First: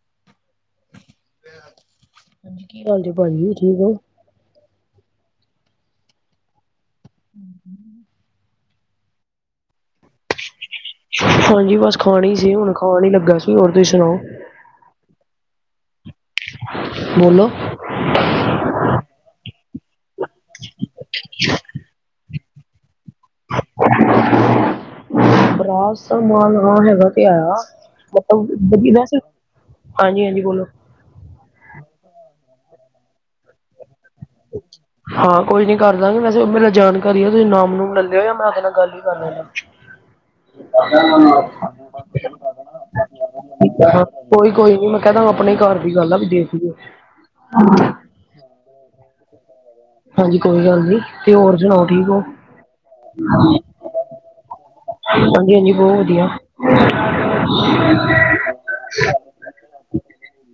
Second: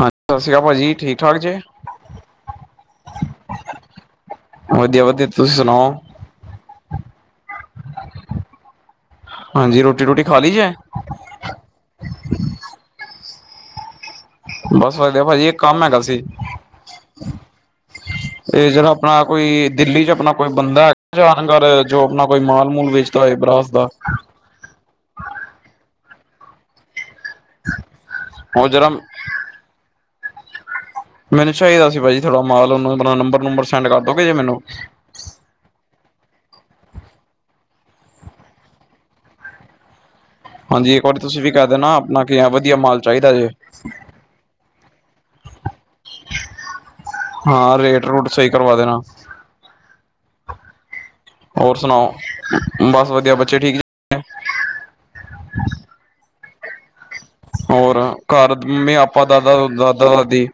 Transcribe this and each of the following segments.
ਹਾਂਜੀ ਸਤਿ ਸ੍ਰੀ ਅਕਾਲ ਭਾਜੀ ਠੀਕ ਠਾਕ ਜੇ ਹਾਂਜੀ ਕੀ ਹਾਲ ਜ ਭਾਜੀ ਠੀਕ ਓ ਵਧੀਆ ਵਧੀਆ ਤੁਸੀ ਸੁਣਾਓ [unintelligible] ਹਾਂਜੀ ਰੋਟੀ ਰੋਟੀ ਖਾ ਲਈ ਜੇ ਹਾਂਜੀ ਬਸ ਖਾਣਾ ਹੀ ਸੀ ਹੁਣ ਖਾਣ ਹੀ ਲੱਗਾ ਸੀ ਹੋਰ ਤੁਸੀਂ ਸੁਣਾਓ ਬਸ ਵਧਦੇ ਭਾਜੀ ਇੱਕ ਕੰਮ ਹੈਗਾ ਸੀ ਬੋਲੋ ਇਹ ਜਿਹੜਾ ਆਪਣਾ ਕੋਈ ਦਿੱਲੀ ਚ ਆਪਣਾ ਕੋਈ ਬੰਦਾ ਹੈਗਾ ਜਾਣਗ ਜੋ ਆਪਣਾ ਕੋਈ ਮਾਲ ਮੂਲ ਵੇਚ ਤਾ ਹੈ ਬਰਾਸ ਦਾ ਬਰਾਤ ਮਾਨ ਹੈਗਾ ਤੇ ਆਇਆ ਉਹ ਮਤਲਬ ਜਰਾ ਵੀ ਹਾਂਜੀ ਹਾਂਜੀ ਬੋਲੋ ਮੈਨੂੰ ਚਾਹੀਦਾ ਸੀ ਭਾਜੀ ਥੋੜਾ ਮਨ ਆਪ ਨੰਬਰ ਨੰਬਰ ਸੈਂਡ ਕਰ ਦੋਗੇ ਜੇ ਮੈਨੂੰ ਹਾਂ ਕੋਈ ਨੀ ਕਰ ਦਾਂਗੇ ਵੈਸੇ ਮੇਰਾ ਜਾਣਕਾਰੀ ਹੈ ਤੁਸੀਂ ਨਾਮ ਨੂਮ ਲੈ ਲਿਓ ਜਾਂ ਮੈਂ ਉਹਦੇ ਨਾਲ ਗੱਲ ਹੀ ਕਰ ਲ ਹ [unintelligible] ਹਾਂਜੀ ਇੱਕ ਵਾਰੀ ਤੁਸੀਂ ਵੀ ਕਹਿ ਦੇਣਾ ਆਪਣਾ ਕੀ ਵਧੀਆ ਮਾਲ ਚਾਹੀਦਾ ਜੇ ਕਹਦਾ ਆਪਣੇ ਘਰ ਦੀ ਗੱਲ ਆ ਵੀ ਦੇਖਲੀਓ ਹਾਂ ਰੇਟ ਰੂਟ ਸਹੀ ਕਰਵਾ ਦੇਣਾ ਹਾਂਜੀ ਕੋਈ ਗੱਲ ਨੀ ਤੇ ਹੋਰ ਠੀਕ ਸੁਣਾਓ ਹੋ? ਬਸ ਵਧੀਆ ਬੱਚੇ ਠੀਕ ਨੇ ਵਧੀਆ ਜੀ ਬਹੁਤ ਵਧੀਆ ਹੋਰ ਘਰ ਆਪਾਂ ਦਾਦਾ ਦਾਦਾ ਦਾਦੀ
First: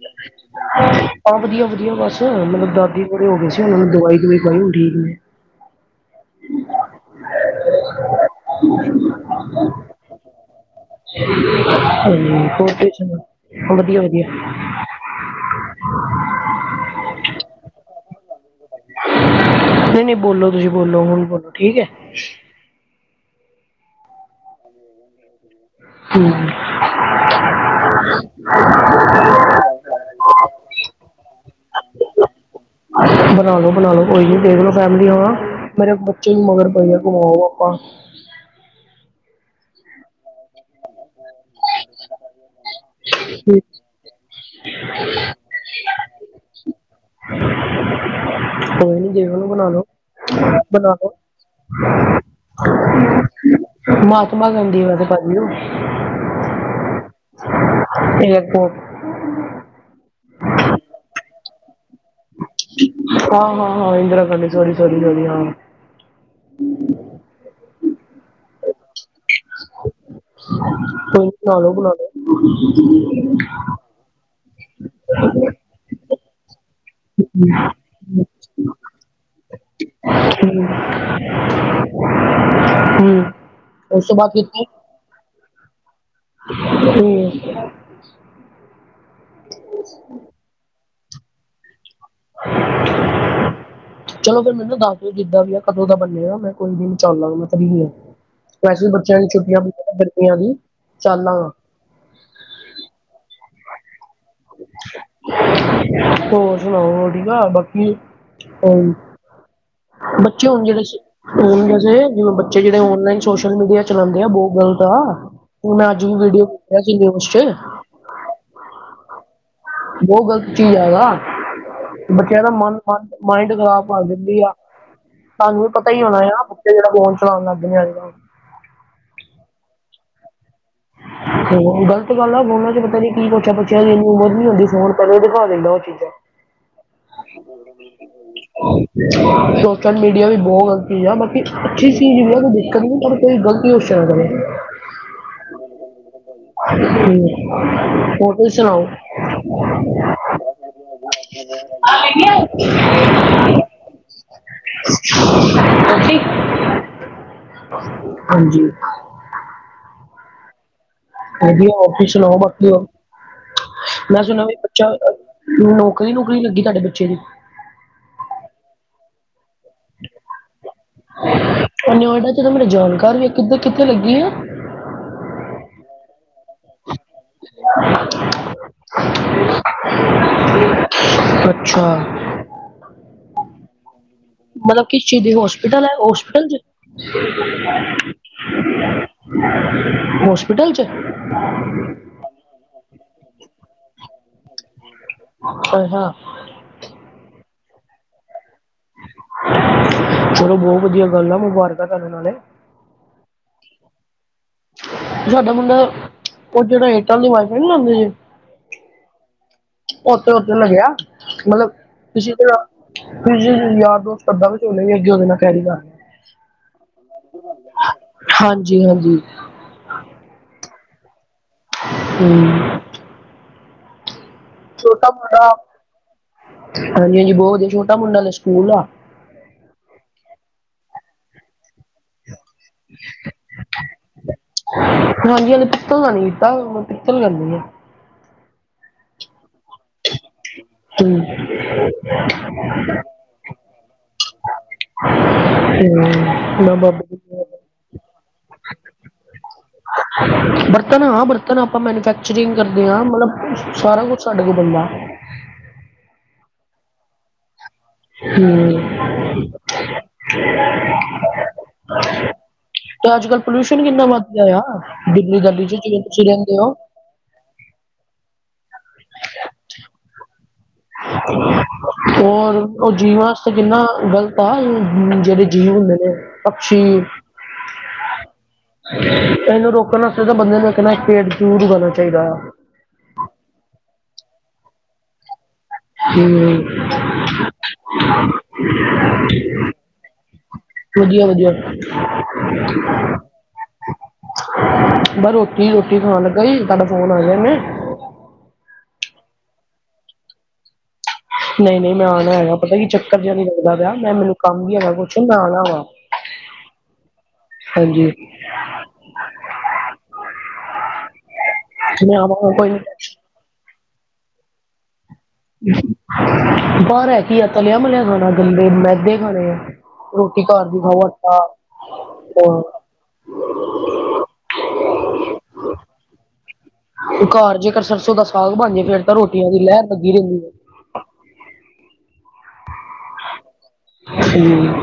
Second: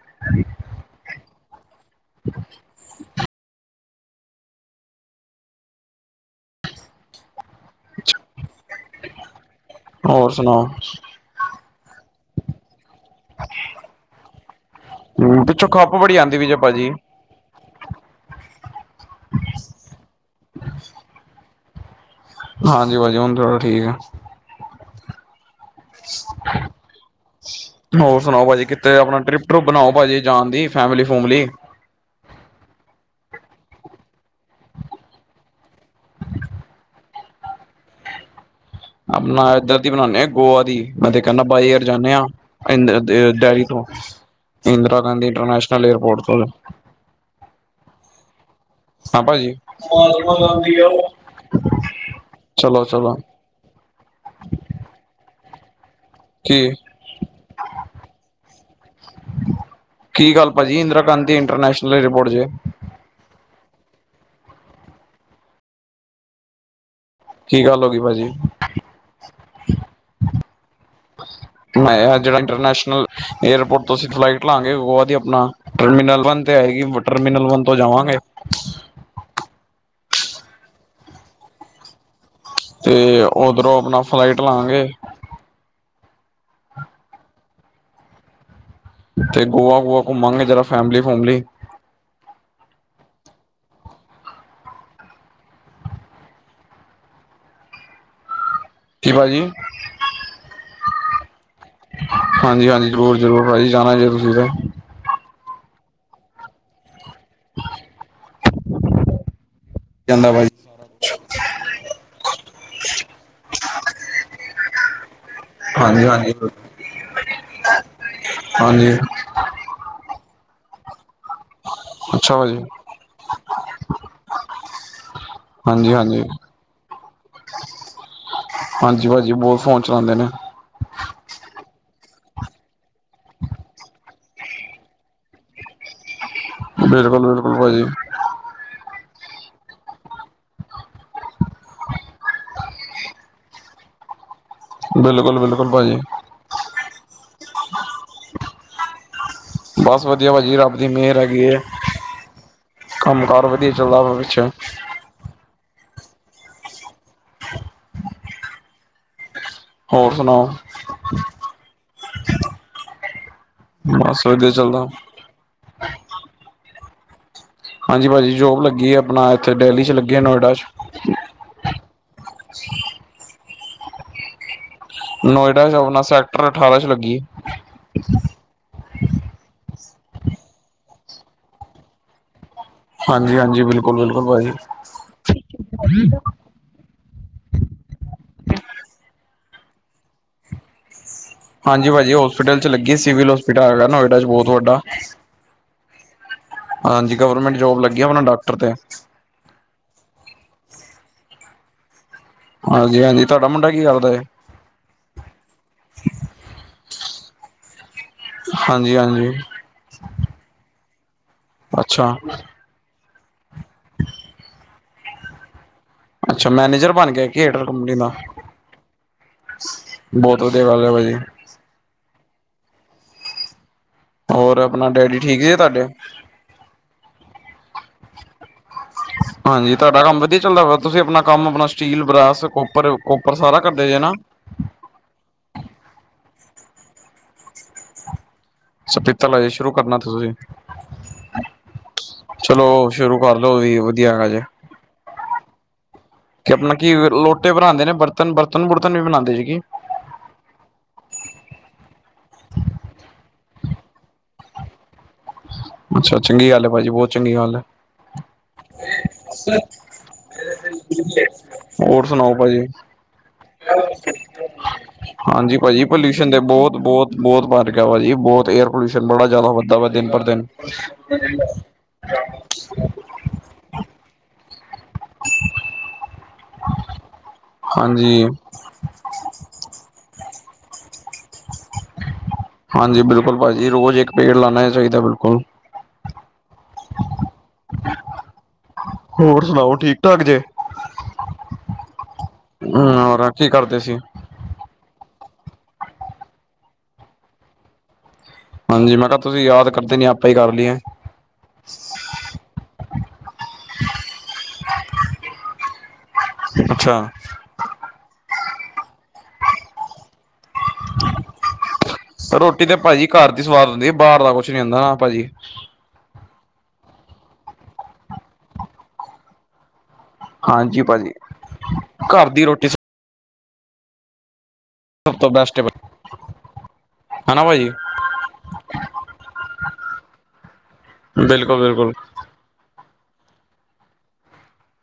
ਹਾਂ ਵਧੀਆ ਵਧੀਆ ਬਸ ਮਤਲਬ ਦਾਦੀ ਥੋੜੇ ਹੋ ਗਏ ਸੀ ਉਹਨਾਂ ਨੂੰ ਦਵਾਈ ਦਵਾਈ ਪਾਈ ਹੁਣ ਠੀਕ ਨੇ ਹੋਰ ਸੁਣਾਓ ਹੋਰ ਤੁਸੀਂ ਸੁਣਾਓ ਹੁਣ ਕੀ ਹੋ ਗਿਆ। ਹੂੰ ਪਿੱਛੋਂ ਖੱਪ ਬੜੀ ਆਉਂਦੀ ਵੀ ਜੇ ਭਾਜੀ ਨਹੀਂ ਨਹੀਂ ਬੋਲੋ ਤੁਸੀਂ ਬੋਲੋ ਹੁਣ ਬੋਲੋ ਠੀਕ ਹੈ। ਹਾਂਜੀ ਭਾਜੀ ਹੁਣ ਥੋੜਾ ਠੀਕ ਆ ਹੂੰ,,, ਹੋਰ ਸੁਣਾਓ ਭਾਜੀ ਕਿਥੇ ਓ ਆਪਣਾ ਟ੍ਰਿਪ ਟਰੁਪ ਬਣਾਓ ਭਾਜੀ ਜਾਣ ਦੀ ਫੈਮਲੀ ਫੂਮਲੀ [inaudible] ਬਣਾ ਲੋ ਬਣਾ ਲੋ ਕੋਈ ਨੀ ਦੇਖਲੋ ਫੈਮਲੀ ਹੁਣ ਮੇਰੇ ਬੱਚੇ ਵੀ ਮਗਰ ਪਏ ਘੁਮਾਓ ਪਾਪਾ ਮੈਂ ਇਧਰ ਦੀ ਬਣਾਉਣੇ ਆ ਗੋਆ ਦੀ ਕਦੇ ਕਹਿੰਦਾ ਬਾਏ ਏਅਰ ਜਾਂਦੇ ਹਾਂ। ਦਿਲੀ ਤੋਂ ਇੰਦਰਾ ਗਾਂਧੀ ਇੰਟਰਨੈਸ਼ਨਲ ਏਅਰਪੋਰਟ ਤੋਂ ਕੋਈ ਨੀ ਹਾਂ ਜਿਵੇਂ ਭਾਜੀ। ਬਣਾ ਲੋ ਬਣਾ ਲੋ ਚਲੋ ਚਲੋ ਮਹਾਤਮਾ ਗਾਂਧੀ ਵਾਲੇ ਪਾਲੂ ਜੀ ਇਹ ਕੋ ਕੀ ਗੱਲ ਭਾਜੀ ਇੰਦਰਾ ਗਾਂਧੀ ਇੰਟਰਨੈਸ਼ਨਲ ਏਅਰਪੋਰਟ ਜੇ ਹਾਂ ਹਾਂ ਹਾਂ ਇਦਰਾ ਗਾਂਧ ਸੋਰੀ ਸੋਰੀ ਹਾਂ। ਕੀ ਗੱਲ ਹੋ ਗਈ ਭਾਜੀ [inaudible] ਕੋਈ ਨੀ ਬਣਾ ਲਓ ਬਣਾ ਮੈਂ ਲਓ ਜਿਹੜਾ ਇੰਟਰਨੈਸ਼ਨਲ ਏਅਰਪੋਰਟ ਤੋਂ ਅਸੀਂ ਫਲਾਈਟ ਲਾਂਗੇ ਗੋਆ ਦੀ ਆਪਣਾ ਟਰਮੀਨਲ ਵੰਨ ਤੇ ਹੈਗੀ [unintelligible] ਤੇ ਹਮ ਓਧਰੋਂ ਆਪਣਾ ਉਸ ਤੋਂ ਬਾਅਦ ਫਲਾਈਟ ਲਾਂਗੇ ਠੀਕ ਹੈ। ਤੇ ਗੋਆ ਗੁਆ ਘੁੰਮਾਂਗੇ ਜਰਾ ਫੈਮਲੀ ਫੂਮਲੀ ਚਲੋ ਫਿਰ ਮੈਨੂੰ ਦੱਸ ਦਿਓ ਜਿੱਦਾਂ ਵੀ ਆ ਕਦੋਂ ਦਾ ਬਣਿਆ ਮੈਂ ਕੋਈ ਨੀ ਮੈਂ ਚਲਾ ਗੇ ਤਾਂ ਕੀ ਏ [unintelligible] ਵੈਸੇ ਵੀ ਬੱਚਿਆਂ ਦੀ ਭਾਜੀ ਛੁੱਟੀਆਂ ਬਣਾ ਗਰਮੀਆਂ ਦੀ ਚੱਲਾਂਗਾ ਹਾਂਜੀ ਹਾਂਜੀ ਜ਼ਰੂਰ ਜ਼ਰੂਰ ਭਾਜੀ ਜਾਣਾ ਜੇ ਜਰੂਰੀ ਜੇ ਹੋਰ ਹੋਰ ਨਾ ਬਾਕੀ ਜਾਂਦਾ ਬੱਚੇ ਭਾਜੀ ਹੋਣ ਜਿਹੜੇ ਹੁਣ ਵੈਸੇ ਜਿਵੇਂ ਬੱਚੇ ਜਿਹੜੇ ਔਨਲਾਈਨ ਸੋਸ਼ਲ ਮੀਡੀਆ ਚਲਾਉਂਦੇ ਆ ਬਹੁਤ ਗ਼ਲਤ ਆ ਉਹਨਾਂ ਅੱਜ ਹਾਂਜੀ ਹਾਂਜੀ ਵੀਡੀਓ ਸੀ ਨਿਊਜ਼ ਚ ਹਾਂਜੀ ਬਹੁਤ ਗ਼ਲਤ ਚੀਜ਼ ਹੈਗਾ ਅੱਛਾ ਬੱਚਿਆਂ ਦਾ ਭਾਜੀ ਮਨ ਮਾਇੰਡ ਖ਼ਰਾਬ ਕਰ ਜਾਂਦੀ ਆ ਤਹਾਨੂੰ ਪਤਾ ਹਾਂਜੀ ਹੀ ਹੋਣਾ ਹਾਂਜੀ ਆ ਬੱਚੇ ਜਿਹੜੇ ਫੋਨ ਚਲਾਉਣ ਪਿਆ ਆ ਅੱਜ ਕੱਲ ਹਾਂਜੀ ਭਾਜੀ ਬਹੁਤ ਫੋਨ ਚਲਾਉਂਦੇ ਨੇ ਤੇ ਗਲਤ ਗੱਲ ਆ ਫੋਨਾਂ ਚ ਪਤਾ ਨੀ ਕੀ ਪੁੱਛਿਆ ਪੁਛਿਆ ਇਨੀ ਉਮਰ ਨੀ ਹੁੰਦੀ ਫੋਨ ਪਹਿਲੇ ਦਿਖੇ ਤਾਂ ਲੁਕਾ ਲਈਦਾ ਬਿਲਕੁਲ ਬਿਲਕੁਲ ਭਾਜੀ ਸੋਸ਼ਲ ਮੀਡੀਆ ਵੀ ਬਹੁਤ ਬਾਕੀ ਅੱਛੀ ਚੀਜ਼ ਵੀ ਆ ਕੋਈ ਦੇਖਣ [unintelligible] ਬਿਲਕੁਲ ਬਿਲਕੁਲ ਭਾਜੀ ਹੂੰ ਹੋਰ ਤੁਸੀਂ ਸੁਣਾਓ। ਬਸ ਵਧੀਆ ਭਾਜੀ ਰੱਬ ਦੀ ਮਿਹਰ ਹੈਗੀ ਹੈ। ਕੰਮ ਕਾਰ ਵਧੀਆ ਚੱਲਦਾ ਵ ਕੁਛ ਹਾਂਜੀ। ਹੋਰ ਸੁਣਾਓ? [unintelligible] ਕਚਾ ਬਸ ਵਧੀਆ ਚੱਲਦਾ ਨੌਕਰੀ- ਨੂਕਰੀ ਲੱਗੀ ਤੁਹਾਡੇ ਬੱਚੇ ਦੀ। ਹਾਂਜੀ ਭਾਜੀ ਜੋਬ ਲੱਗੀ ਹੈ ਆਪਣਾ ਇੱਥੇ ਡੈਹਲੀ ਚ ਲੱਗੀ ਹੈ ਨੋਇਡਾ ਚ। ਨੋਇਡਾ ਚ ਤ ਮੇਰਾ ਜਾਣਕਾਰ ਵੀ ਆ, ਕਿੱਦਾਂ ਕਿੱਥੇ ਲੱਗੀ ਆ। ਨੋਇਡਾ ਚ ਆਪਣਾ ਸੈਕਟਰ ਅਠਾਰਾਂ ਚ ਲੱਗੀ ਐ। ਅੱਛਾ। ਹਾਂਜੀ- ਹਾਂਜੀ ਬਿਲਕੁਲ। ਬ ਬਿਲਕੁਲ ਭਾਜੀ। ਮਤਲਬ ਕਿਸ ਚੀਜ਼ ਦੀ ਹੋਸਪਿਟਲ ਹੈ ਹੋਸਪਿਟਲ ਚ। ਹੋਸਪਿਟਲ ਚ। ਹਾਂਜੀ ਭਾਅਜੀ ਹੋਸਪਿਟਲ ਚ ਲੱਗੀ, ਸਿਵਲ ਹੋਸਪਿਟਲ ਹੈਗਾ ਨੋਇਡਾ ਚ ਬਹੁਤ ਵੱਡਾ। ਆਏ ਹਾਂ। ਹਾਂਜੀ ਗਵਰਮੈਂਟ ਜੋਬ ਲੱਗੀ ਹੈ, ਆਪਣਾ ਡਾਕਟਰ ਤੇ। ਚਲੋ ਬਹੁਤ ਵਧੀਆ ਗੱਲ ਆ, ਮੁਬਾਰਕਾਂ ਤੁਹਾਡੇ ਨਾਲੇ। ਹਾਂਜੀ -ਹਾਂਜੀ ਤੁਹਾਡਾ ਮੁੰਡਾ ਕੀ ਕਰਦਾ ਐ। ਸਾਡਾ ਮੁਡਾ ਉਹ ਜਿਹੜਾ ਏਅਟੈਲ ਦੀ ਵਾਈਫਾਈ ਨੀ ਲਾਦੇ ਜੇ। ਹਾਂਜੀ-ਹਾਂਜੀ। ਉੱਥੇ-ਉੱਥੇ ਲੱਗਿਆ, ਮਤਲਬ ਤੁਸੀਂ ਅੱਛਾ-ਅੱਛਾ ਤੁਸੀ ਯਾਰ ਦੋਸਤ [unintelligible] ਅ਼ਉਹਦੇ ਨਾਲ ਕਹਿ ਕ ਮੈਨੇਜਰ ਬਣ ਗਿਆ ਕੇਟਰ ਕੰਪਨੀ ਦਾ। ਹਾਂਜੀ- ਹਾਂਜੀ। ਬਹੁਤ ਵਧੀਆ ਗੱਲ ਹੈ ਭਾਜੀ। ਹੂੰ। ਹੋਰ ਆਪਣਾ ਛੋਟਾ ਡੈਡੀ ਠੀਕ ਮੁੰਡਾ ਜਹ ਤੁਹਾਡੇ? ਹਾਂਜੀ- ਹਾਂਜੀ ਬਹੁਤ ਵਧਿਆ ਛੋਟਾ ਮੁੰਡਾ ਤਾਂ ਸਕੂਲ ਆ। ਹਾਂਜੀ ਤੁਹਾਡਾ ਕੰਮ ਵਧੀਆ ਚੱਲਦਾ ਵਾ ਤੁਸੀਂ ਆਪਣਾ ਕੰਮ ਆਪਣਾ ਸਟੀਲ, ਬਰਾਸ ਕੋਪਰ, ਕੋਪਰ ਸਾਰਾ ਕਰਦੇ ਜੇ ਨਾ। ਹਾਂਜੀ ਹਜੇ ਪਿੱਤਲ ਦਾ ਨੀ ਕੀਤਾ ਪਿੱਤਲ ਕਰਨੀ ਆ। ਅੱਛਾ ਪੀਤਲ ਹਜੇ ਸ਼ੁਰੂ ਕਰਨਾ ਤੁਸੀਂ। ਹੂੰ ਕਰਲਓ ਵੀ ਵਧੀਆ ਰਹਿਣਾ ਜੇ। ਹਾ ਕਿ ਆਪਣਾ ਕੀ ਲੋਟੇ ਬਣਾਉਂਦੇ ਨੇ ਬਰਤਨ, ਬਰਤਨ-ਬੁਰਤਨ ਵੀ ਬਣਾਉਂਦੇ ਸੀ ਕੀ। ਬਰਤਨ ਹਾਂ ਬਰਤਨ ਆਪਾਂ ਮੈਨਫੈਕਚਰਿੰਗ ਕਰਦੇ ਹਾਂ ਮਤਲਬ ਸਾਰਾ ਕੁਛ ਸਾਡੇ ਕੋਲ ਬੰਦਾ। ਅੱਛਾ ਚੰਗੀ ਗੱਲ ਹੈ ਭਾਜੀ ਬਹੁਤ ਚੰਗੀ ਗੱਲ ਹੈ। ਹੂੰ। ਹੋਰ ਸੁਣਾਓ ਭਾਜੀ? ਤੇ ਅੱਜ ਕੱਲ ਪੋਲਿਊਸ਼ਨ ਕਿੰਨਾ ਵੱਧ ਗਿਆ ਆ ਹਾਂਜੀ ਦਿਲੀ-ਦਾਲੀ ਚ ਭਾਜੀ ਜਿੱਥੇ ਤੁਸੀਂ ਪੋਲਿਊਸ਼ਨ ਤੇ ਰਹਿੰਦੇ ਹੋ। ਬਹੁਤ ਬਹੁਤ ਬਹੁਤ ਵਧ ਗਿਆ ਭਾਜੀ ਬਹੁਤ ਏਅਰ ਪੋਲਿਊਸ਼ਨ ਬੜਾ ਜ਼ਿਆਦਾ ਵੱਧਦਾ ਵਾ ਦਿਨ ਪਰ ਦਿਨ। ਹੋਰ ਉਹ ਜੀਵਾਂ ਵਾਸਤੇ ਕਿੰਨਾ ਗ਼ਲਤ ਤਾਂ ਜਿਹੜੇ ਜੀਵ ਹੁੰਦੇ ਨੇ ਪਕਸ਼ੀ। ਹਾਂਜੀ ਇਹਨੂੰ ਰੋਕਣ ਵਾਸਤੇ ਤਾਂ ਬੰਦੇ ਨੂੰ ਇੱਕ ਨਾ ਇਕ ਪੇੜ-ਪੂੜ ਲਗਾਣਾ ਚਾਹੀਦਾ ਆ। ਹਾਂਜੀ ਬਿਲਕੁਲ ਭਾਜੀੀ ਰੋਜ਼ ਇੱਕ ਪੇੜ ਲਾਉਣਾ ਹੀ ਚਾਹੀਦਾ ਬਿਲਕੁਲ। ਹਮ ਹੋਰ [unintelligible] ਸੁਣਾਓ ਠੀਕ ਠਾਕ ਵਧੀਆ, ਵਧੀਆ। ਹਮ ਰਚੀ ਕਰਦੇ ਸੀ। ਬਸ ਰੋਟੀ ਰੂਟੀ ਖਾਣ ਲੱਗਾ ਸੀ ਕੱਲ ਫੋਨ ਆ ਗਿਆ। ਹਾਂਜੀ ਮੈਂ ਕਿਹਾ ਤੁਸੀਂ ਯਾਦ ਕਰਦੇ ਨੀ ਆਪੇ ਹੀ ਕਰ ਲਈਏ। ਨਹੀਂ ਨਹੀਂ ਮੈਂ ਆਉਣਾ ਹੈਗਾ ਪਤਾ ਕੀ ਚੱਕਰ ਜਿਹਾ ਨੀ ਲੱਗਦਾ ਪਿਆ ਮੈਂ ਮੈਨੂੰ ਕੰਮ ਵੀ ਹੈਗਾ ਕੁਛ ਮੈਂ ਆਉਣਾ ਵਾਂ। ਅੱਛਾ। ਹਾਂਜੀ। ਮੈਂ ਆਵਾਂਗਾ ਰੋਟੀ ਕੋਈ ਤੇ ਭਾਜੀ ਘਰ ਨਹੀਂ ਦੀ ਸਵਾਦ ਹੁੰਦੀ ਬਾਹਰ ਦਾ ਕੁਛ ਨੀ ਹੁੰਦਾ ਭਾਜੀ। ਬਾਹਰ ਹੈ ਕੀ ਆ ਤਲਿਆ ਮਲਿਆ ਖਾਣਾ ਗੰਦੇ ਮੈਦੇ ਖਾਣੇ ਆ। ਰੋਟੀ ਘਰ ਦੀ ਹਾਂਜੀ ਖਾਓ ਭਾਜੀ ਘਰ ਦੀ ਰੋਟੀ ਸਭ ਤੋਂ ਬੈਸਟ ਹਨਾ ਘਰ ਭਾਜੀ ਜੇਕਰ ਸਰਸੋਂ ਦਾ ਸਾਗ ਬਣਜੇ ਫਿਰ ਤਾਂ ਰੋਟੀਆਂ ਦੀ ਲਹਿਰ ਲੱਗੀ ਰਹਿੰਦੀ ਹੈ। ਬਿਲਕੁਲ ਬਿਲਕੁਲ। ਹਮ।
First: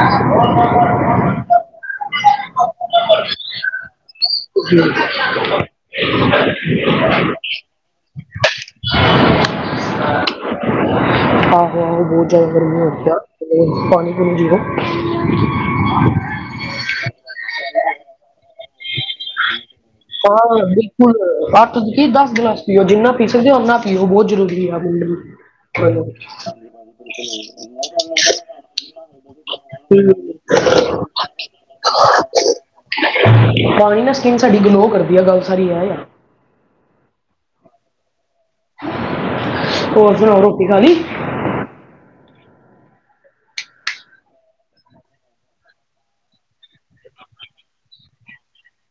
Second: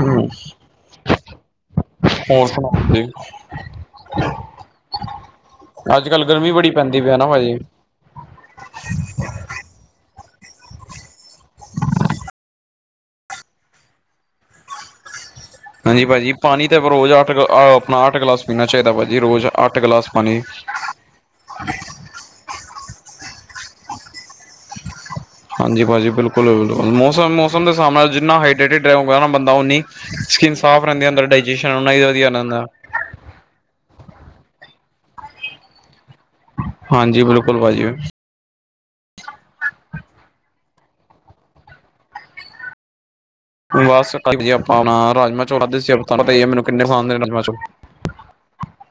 ਹਮ। ਹੋਰ ਸੁਣਾਉ ਤੁਸੀਂ [unintelligible] ਆਹੋ ਆਹੋ ਬਹੁਤ ਜ਼ਿਆਦਾ ਗਰਮੀ ਹੋ ਗਈ ਆ ਕਿਧਰ ਪਾਣੀ ਪੂਣੀ ਪੀਓ ਹਾਂਜੀ ਭਾਜੀ ਪਾਣੀ ਤਾਂ ਰੋਜ਼ ਅੱਠ ਆਪਣਾ ਅੱਠ ਗਲਾਸ ਪੀਣਾ ਚਾਹੀਦਾ ਭਾਜੀ ਰੋਜ਼ ਅੱਠ ਗਲਾਸ ਪਾਣੀ ਹੁਣ ਅੱਠ ਕਿ ਦਸ ਗਲਾਸ ਪੀਓ ਜਿੰਨਾ ਪੀ ਸਕਦੇ ਹੋ ਓਨਾ ਪੀਓ ਬਹੁਤ ਜ਼ਰੂਰੀ ਹੈ। ਹਾਂਜੀ ਭਾਜੀ ਬਿਲਕੁਲ ਬਿਲਕੁਲ ਮੌਸਮ ਮੌਸਮ ਦੇ ਹਿਸਾਬ ਨਾਲ ਜਿੰਨਾ ਹਾਈਡਰੇਟਡ ਰਹੇਗਾ ਨਾ ਬੰਦਾ ਉਨੀ ਸਕਿੰਨ ਸਾਫ਼ ਰਹਿੰਦੀ ਆ ਅੰਦਰ ਡਾਇਜੈਸ਼ਨ ਉਨਾ ਹੀ ਵਧੀਆ ਰਹਿੰਦਾ। ਪਾਣੀ ਨਾਲ ਸਕਿਨ ਸਾਡੀ ਗਲੋ ਕਰਦੀ ਆ ਗੱਲ ਸਾਰੀ ਇਹ ਆ। ਹਾਂਜੀ ਬਿਲਕੁਲ ਭਾਜੀ। ਹੋਰ ਫੇਰ ਹੋਰ ਰੋਟੀ ਖਾ ਲਈ। ਬਸ ਠੀਕ ਜੀ ਆਪਾਂ ਆਪਣਾ ਰਾਜਮਾਂ ਚੋਲ ਮੈਨੂੰ ਕਿੰਨੇ ਪਸੰਦ ਰਾਜਮਾਂ ਚੋਲ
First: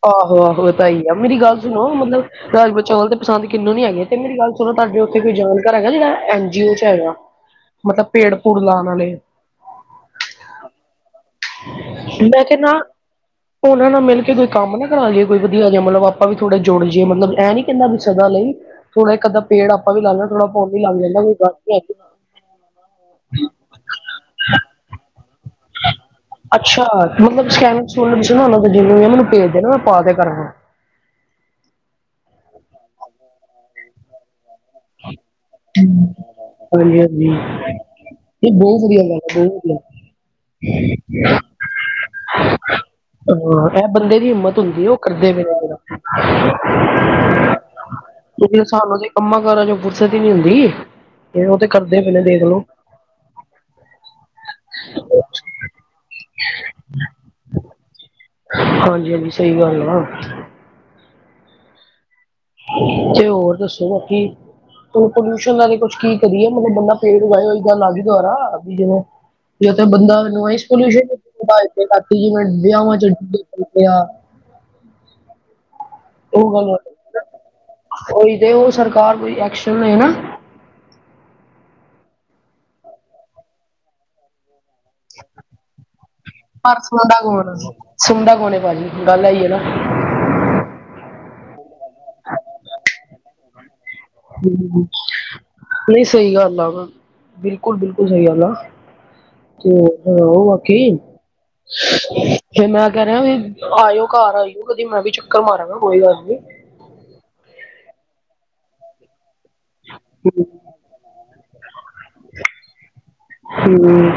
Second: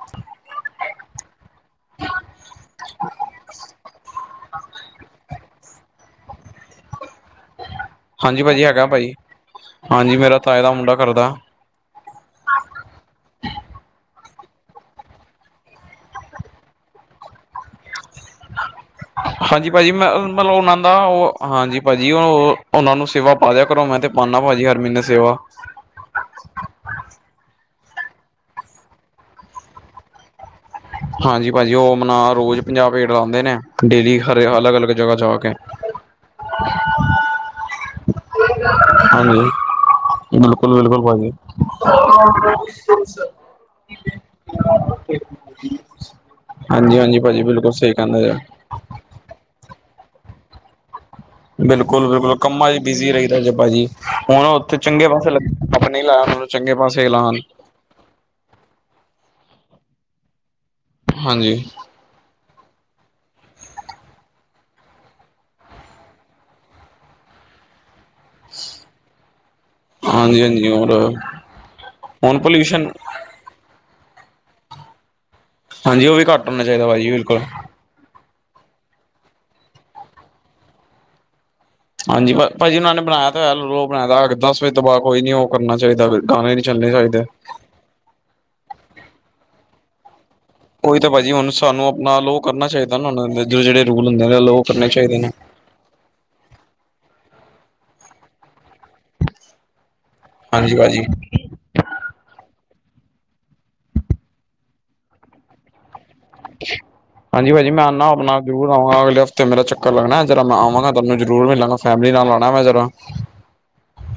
ਆਹੋ ਆਹੋ ਵਧਾਈਆਂ ਮੇਰੀ ਗੱਲ ਸੁਣੋ ਮਤਲਬ ਰਾਜਸਾ ਚੌਲ ਤੇ ਪਸੰਦ ਕਿਹਨੂੰ ਨੀ ਹੈਗੇ ਤੇ ਮੇਰੀ ਗੱਲ ਸੁਣੋ ਤੁਹਾਡੇ ਉੱਥੇ ਕੋਈ ਜਾਣਕਾਰ ਹੈਗਾ ਜਿਹੜਾ ਐਨ ਜੀਓ ਚ ਹੈਗਾ। ਮਤਲਬ ਪੇੜ ਹਾਂਜੀ ਪੂੜ ਭਾਜੀ ਹੈਗਾ ਲਾਉਣ ਭਾਜੀ ਵਾਲੇ ਹਾਂਜੀ ਮੇਰਾ ਤਾਏ ਦਾ ਮੁੰਡਾ ਕਰਦਾ। ਮੈਂ ਕਿਹਾ ਨਾ ਉਹਨਾਂ ਨਾਲ ਮਿਲ ਕੇ ਕੋਈ ਕੰਮ ਨਾ ਕਰਾ ਲਈਏਈ ਵਧੀਆ ਮਤਲਬ ਆਪਾਂ ਵੀ ਥੋੜੇ ਜੁੜ ਜਾਈਏ ਮਤਲਬ ਇਹ ਨੀ ਤਿੰਨਾਂ ਕੁ ਸਾਲਾਂ ਲਈ ਥੋੜਾ ਇੱਕ ਅੱਧਾ ਹਾਂਜੀ ਪੇੜ ਭਾਜੀ ਆਪਾਂ ਵੀ ਲਾ ਮੈਂ ਲੈਣਾ ਥੋੜਾ ਪੁਨ ਹੀ ਲੱਗ ਜਾਂਦਾ ਕੋਈ ਗੱਲ ਨਹੀਂ। ਤੇ ਉਹ ਉਹਨਾ ਨੂੰ ਸੇਵਾ ਪਾ ਦਿਆ ਕਰੋ ਮੈਂ ਤੇ ਪਾਉਦਾ ਭਾਜੀ ਹਰ ਮਹੀਨੇ ਸੇਵਾ। ਅੱਛਾ ਮਤਲਬ ਸੈਨਿਕ ਸਕੂਲ ਸੀ ਨਾ ਉਹਨਾਂ ਜਿਵੇਂ ਮੈਨੂੰ ਭੇਜਦੇ ਨਾ ਮੈਂ ਪਾ ਕੇ ਕਰਾਂ। ਹਾਂਜੀ ਭਾਜੀ ਉਹ ਆਪਣਾ ਰੋਜ਼ ਪੰਜਾਹ ਪਲੇਟ ਲਾਉਂਦੇ ਨੇ ਡੇਲੀ ਹਰੇਕ ਅਲੱਗ ਅਲੱਗ। ਜ੍ਹਗਾ ਜਾ ਕੇ ਹਾਂਜੀ ਹਾਂਜੀ ਇਹ ਬਹੁਤ ਵਧੀਆ ਗੱਲ ਹੈ ਹਾਂਜੀ ਬਹੁਤ ਵਧੀਆ। ਬਿਲਕੁਲ ਬਿਲਕੁਲ ਭਾਜੀ। ਹਾਂ ਇਹ ਬੰਦੇ ਦੀ ਹਿੰਮਤ ਹੁੰਦੀ ਉਹ ਕਰਦੇ ਪਏ ਇਹ ਜਿਹੜਾ ਹਾਂਜੀ ਹਾਂਜੀ ਭਾਜੀ ਬਿਲਕੁਲ ਸਹੀ ਕਹਿੰਦਾ ਪਿਆ। ਕਿਉਂਕਿ ਸਾਨੂੰ ਦੇ ਕੰਮਾਂ ਕਾਰਾਂ ਚੋਂ ਫੁਰਸਤ ਹੀ ਨੀ ਹੁੰਦੀ ਤੇ ਉਹ ਤੇ ਕਰਦੇ ਬਿਲਕੁਲ ਪਏ ਨੇ ਬਿਲਕੁਲ ਦੇਖ ਲਓ। ਕੰਮਾਂ ਚ ਬਿਜ਼ੀ ਰਹੀਦਾ ਜੀ ਭਾਜੀ, ਹੁਣ ਉੱਥੇ ਚੰਗੇ ਪਾਸੇ ਨਹੀਂ ਲੱਗੇ ਚੰਗੇ ਪਾਸੇ ਲਾਉਣ ਹਾਂਜੀ ਹਾਂਜੀ ਸਹੀ ਗੱਲ ਆ। ਹਾਂਜੀ। ਜੀ ਹੋਰ ਦੱਸੋ ਅੱਗੇ। ‍ ਪੋਲਿਊਸ਼ਨ ਵਾਲਾ ਕੁਛ ਕੀ ਕਰੀਏ ਮਤਲਬ ਬੰਦਾ ਪੇੜ ਉਗਾਏ ਹੋਈ ਗੱਲ ਆ ਗਈ ਦੁਆਰਾ ਵੀ ਜਦੋਂ ਤੇ ਬੰਦਾ ਹਾਂਜੀ ਇਨਵਾਈਸ ਹਾਂਜੀ ਹੋਰ ਹੁਣ ਪੋਲਿਊਸ਼ਨ [unintelligible] ਹਾਂਜੀ ਉਹ ਵੀ ਘੱਟ ਹੋਣਾ ਚਾਹੀਦਾ ਭਾਜੀ ਬਿਲਕੁਲ। ਉਹੀ ਤੇ ਉਹ ਸਰਕਾਰ ਕੋਈ ਐਕਸ਼ਨ ਲੇ ਨਾ ਹਾਂਜੀ ਭਾਜੀ ਉਹਨਾਂ ਨੇ ਬਣਾਇਆ ਤਾਂ ਹੋਇਆ ਲੋਅ ਬਣਾਇਆ ਦੱਸ ਵੱਜੇ ਦਬਾਅ ਕੋਈ ਨੀ ਉਹ ਕਰਨਾ ਚਾਹੀਦਾ ਗਾਣੇ ਨੀ ਪਰ ਚੱਲਣੇ ਸੁਣਦਾ ਚਾਹੀਦੇ ਕੌਣ ਆ ਸੁਣਦਾ ਕੌਣ ਭਾਜੀ ਗੱਲ ਆਈ ਹੈ ਨਾ ਉਹੀ ਤਾਂ ਭਾਜੀ ਹੁਣ ਸਾਨੂੰ ਆਪਣਾ ਲੋਅ ਕਰਨਾ ਚਾਹੀਦਾ ਨਾ ਜਿਹੜੇ ਜਿਹੜੇ ਰੂਲ ਹੁੰਦੇ ਨੇ ਲੋਅ ਕਰਨੇ ਚਾਹੀਦੇ ਨੇ ਨਹੀਂ ਸਹੀ ਗੱਲ ਆ ਉਹ ਤਾਂ, ਬਿਲਕੁਲ, ਬਿਲਕੁਲ ਸਹੀ ਗੱਲ ਆ ਤੇ ਆਹ ਉਹ ਹਾਂਜੀ ਆਖੀ ਭਾਜੀ। ਫਿਰ ਮੈਂ ਕਹਿ ਰਿਹਾ ਵੀ ਆਇਓ ਘਰ ਆਈਓ ਕਦੇ ਮੈਂ ਵੀ ਚੱਕਰ ਮਾਰਾਂਗਾ ਕੋਈ ਗੱਲ ਨੀ ਹਾਂਜੀ ਭਾਜੀ ਮੈਂ ਆਉਂਦਾ ਆਪਣਾ ਜ਼ਰੂਰ ਆਵਾਂਗਾ ਅਗਲੇ ਹਫ਼ਤੇ ਤੇ ਮੇਰਾ ਚੱਕਰ ਲੱਗਣਾ ਜਰਾ ਮੈਂ ਆਵਾਂਗਾ ਤੁਹਾਨੂੰ ਜਰੂਰ ਮਿਲਾਂ ਫੈਮਲੀ ਨਾਲ ਆਣਾ ਮੈਂ ਜਰਾ। ਹੂੰ।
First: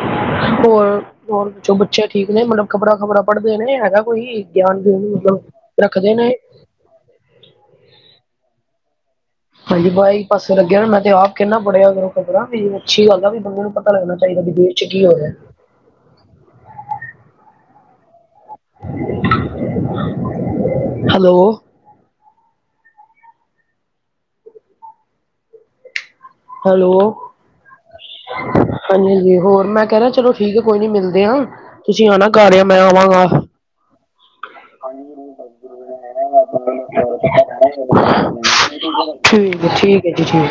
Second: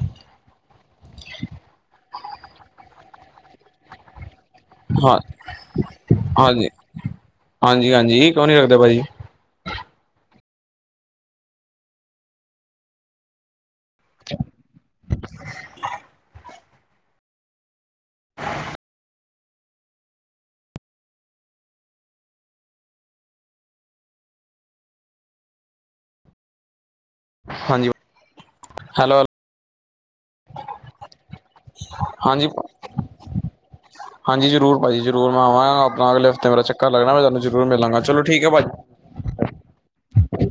ਹੋਰ ਹੋਰ ਦੱਸੋ ਬੱਚੇ ਠੀਕ ਨੇ ਮਤਲਬ ਖ਼ਬਰਾਂ ਖ਼ਬਰਾਂ ਪੜ੍ਹਦੇ ਨੇ ਹੈਗਾ ਕੋਈ ਗਿਆਨ ਗਿਉਨ ਹਾਂ ਮਤਲਬ ਰੱਖਦੇ ਨੇ ਹਾਂਜੀ ਹਾਂਜੀ ਹਾਂਜੀ ਕਿਉ ਨੀ ਰੱਖਦੇ ਭਾਜੀ ਹਾਂਜੀ ਬ ਪਾਸੇ ਲੱਗਿਆ ਮੈਂ ਤੇ ਆਪ ਕਹਿੰਦਾ ਪੜਿਆ ਕਰੋ ਖ਼ਬਰਾਂ ਵੀ ਅੱਛੀ ਗੱਲ ਆ ਵੀ ਬੰਦੇ ਨੂੰ ਪਤਾ ਲਗਣਾ ਚਾਹੀਦਾ ਦੁਨੀਆ ਚ ਕੀ ਹੋ ਰਿਹਾ। ਹੈਲੋ ਹੈਲੋ ਹਾਂਜੀ ਹਾਂਜੀ ਹੈਲੋ ਹਾਂਜੀ ਹੋਰ ਮੈਂ ਕਹਿ ਰਿਹਾ ਚਲੋ ਠੀਕ ਆ ਕੋਈ ਨੀ ਮਿਲਦੇ ਹ ਤੁਸੀਂ ਆ ਨਾ ਹਾਂਜੀ। ਘਰ ਆ ਮੈਂ ਆਵਾਂਗਾ ਹਾਂਜੀ ਜ਼ਰੂਰ ਭਾਜੀ ਜਰੂਰ ਮੈਂ ਆਵਾਂਗਾ ਆਪਣਾ ਅਗਲੇ ਹਫ਼ਤੇ ਮੇਰਾ ਚੱਕਰ ਲੱਗਣਾ ਮੈਂ ਤੁਹਾਨੂੰ ਜਰੂਰ ਮਿਲਾਂਗਾ ਚਲੋ ਠੀਕ ਹੈ ਭਾਜੀ ਠੀਕ ਹੈ ਠੀਕ ਹੈ ਜੀ ਠੀਕ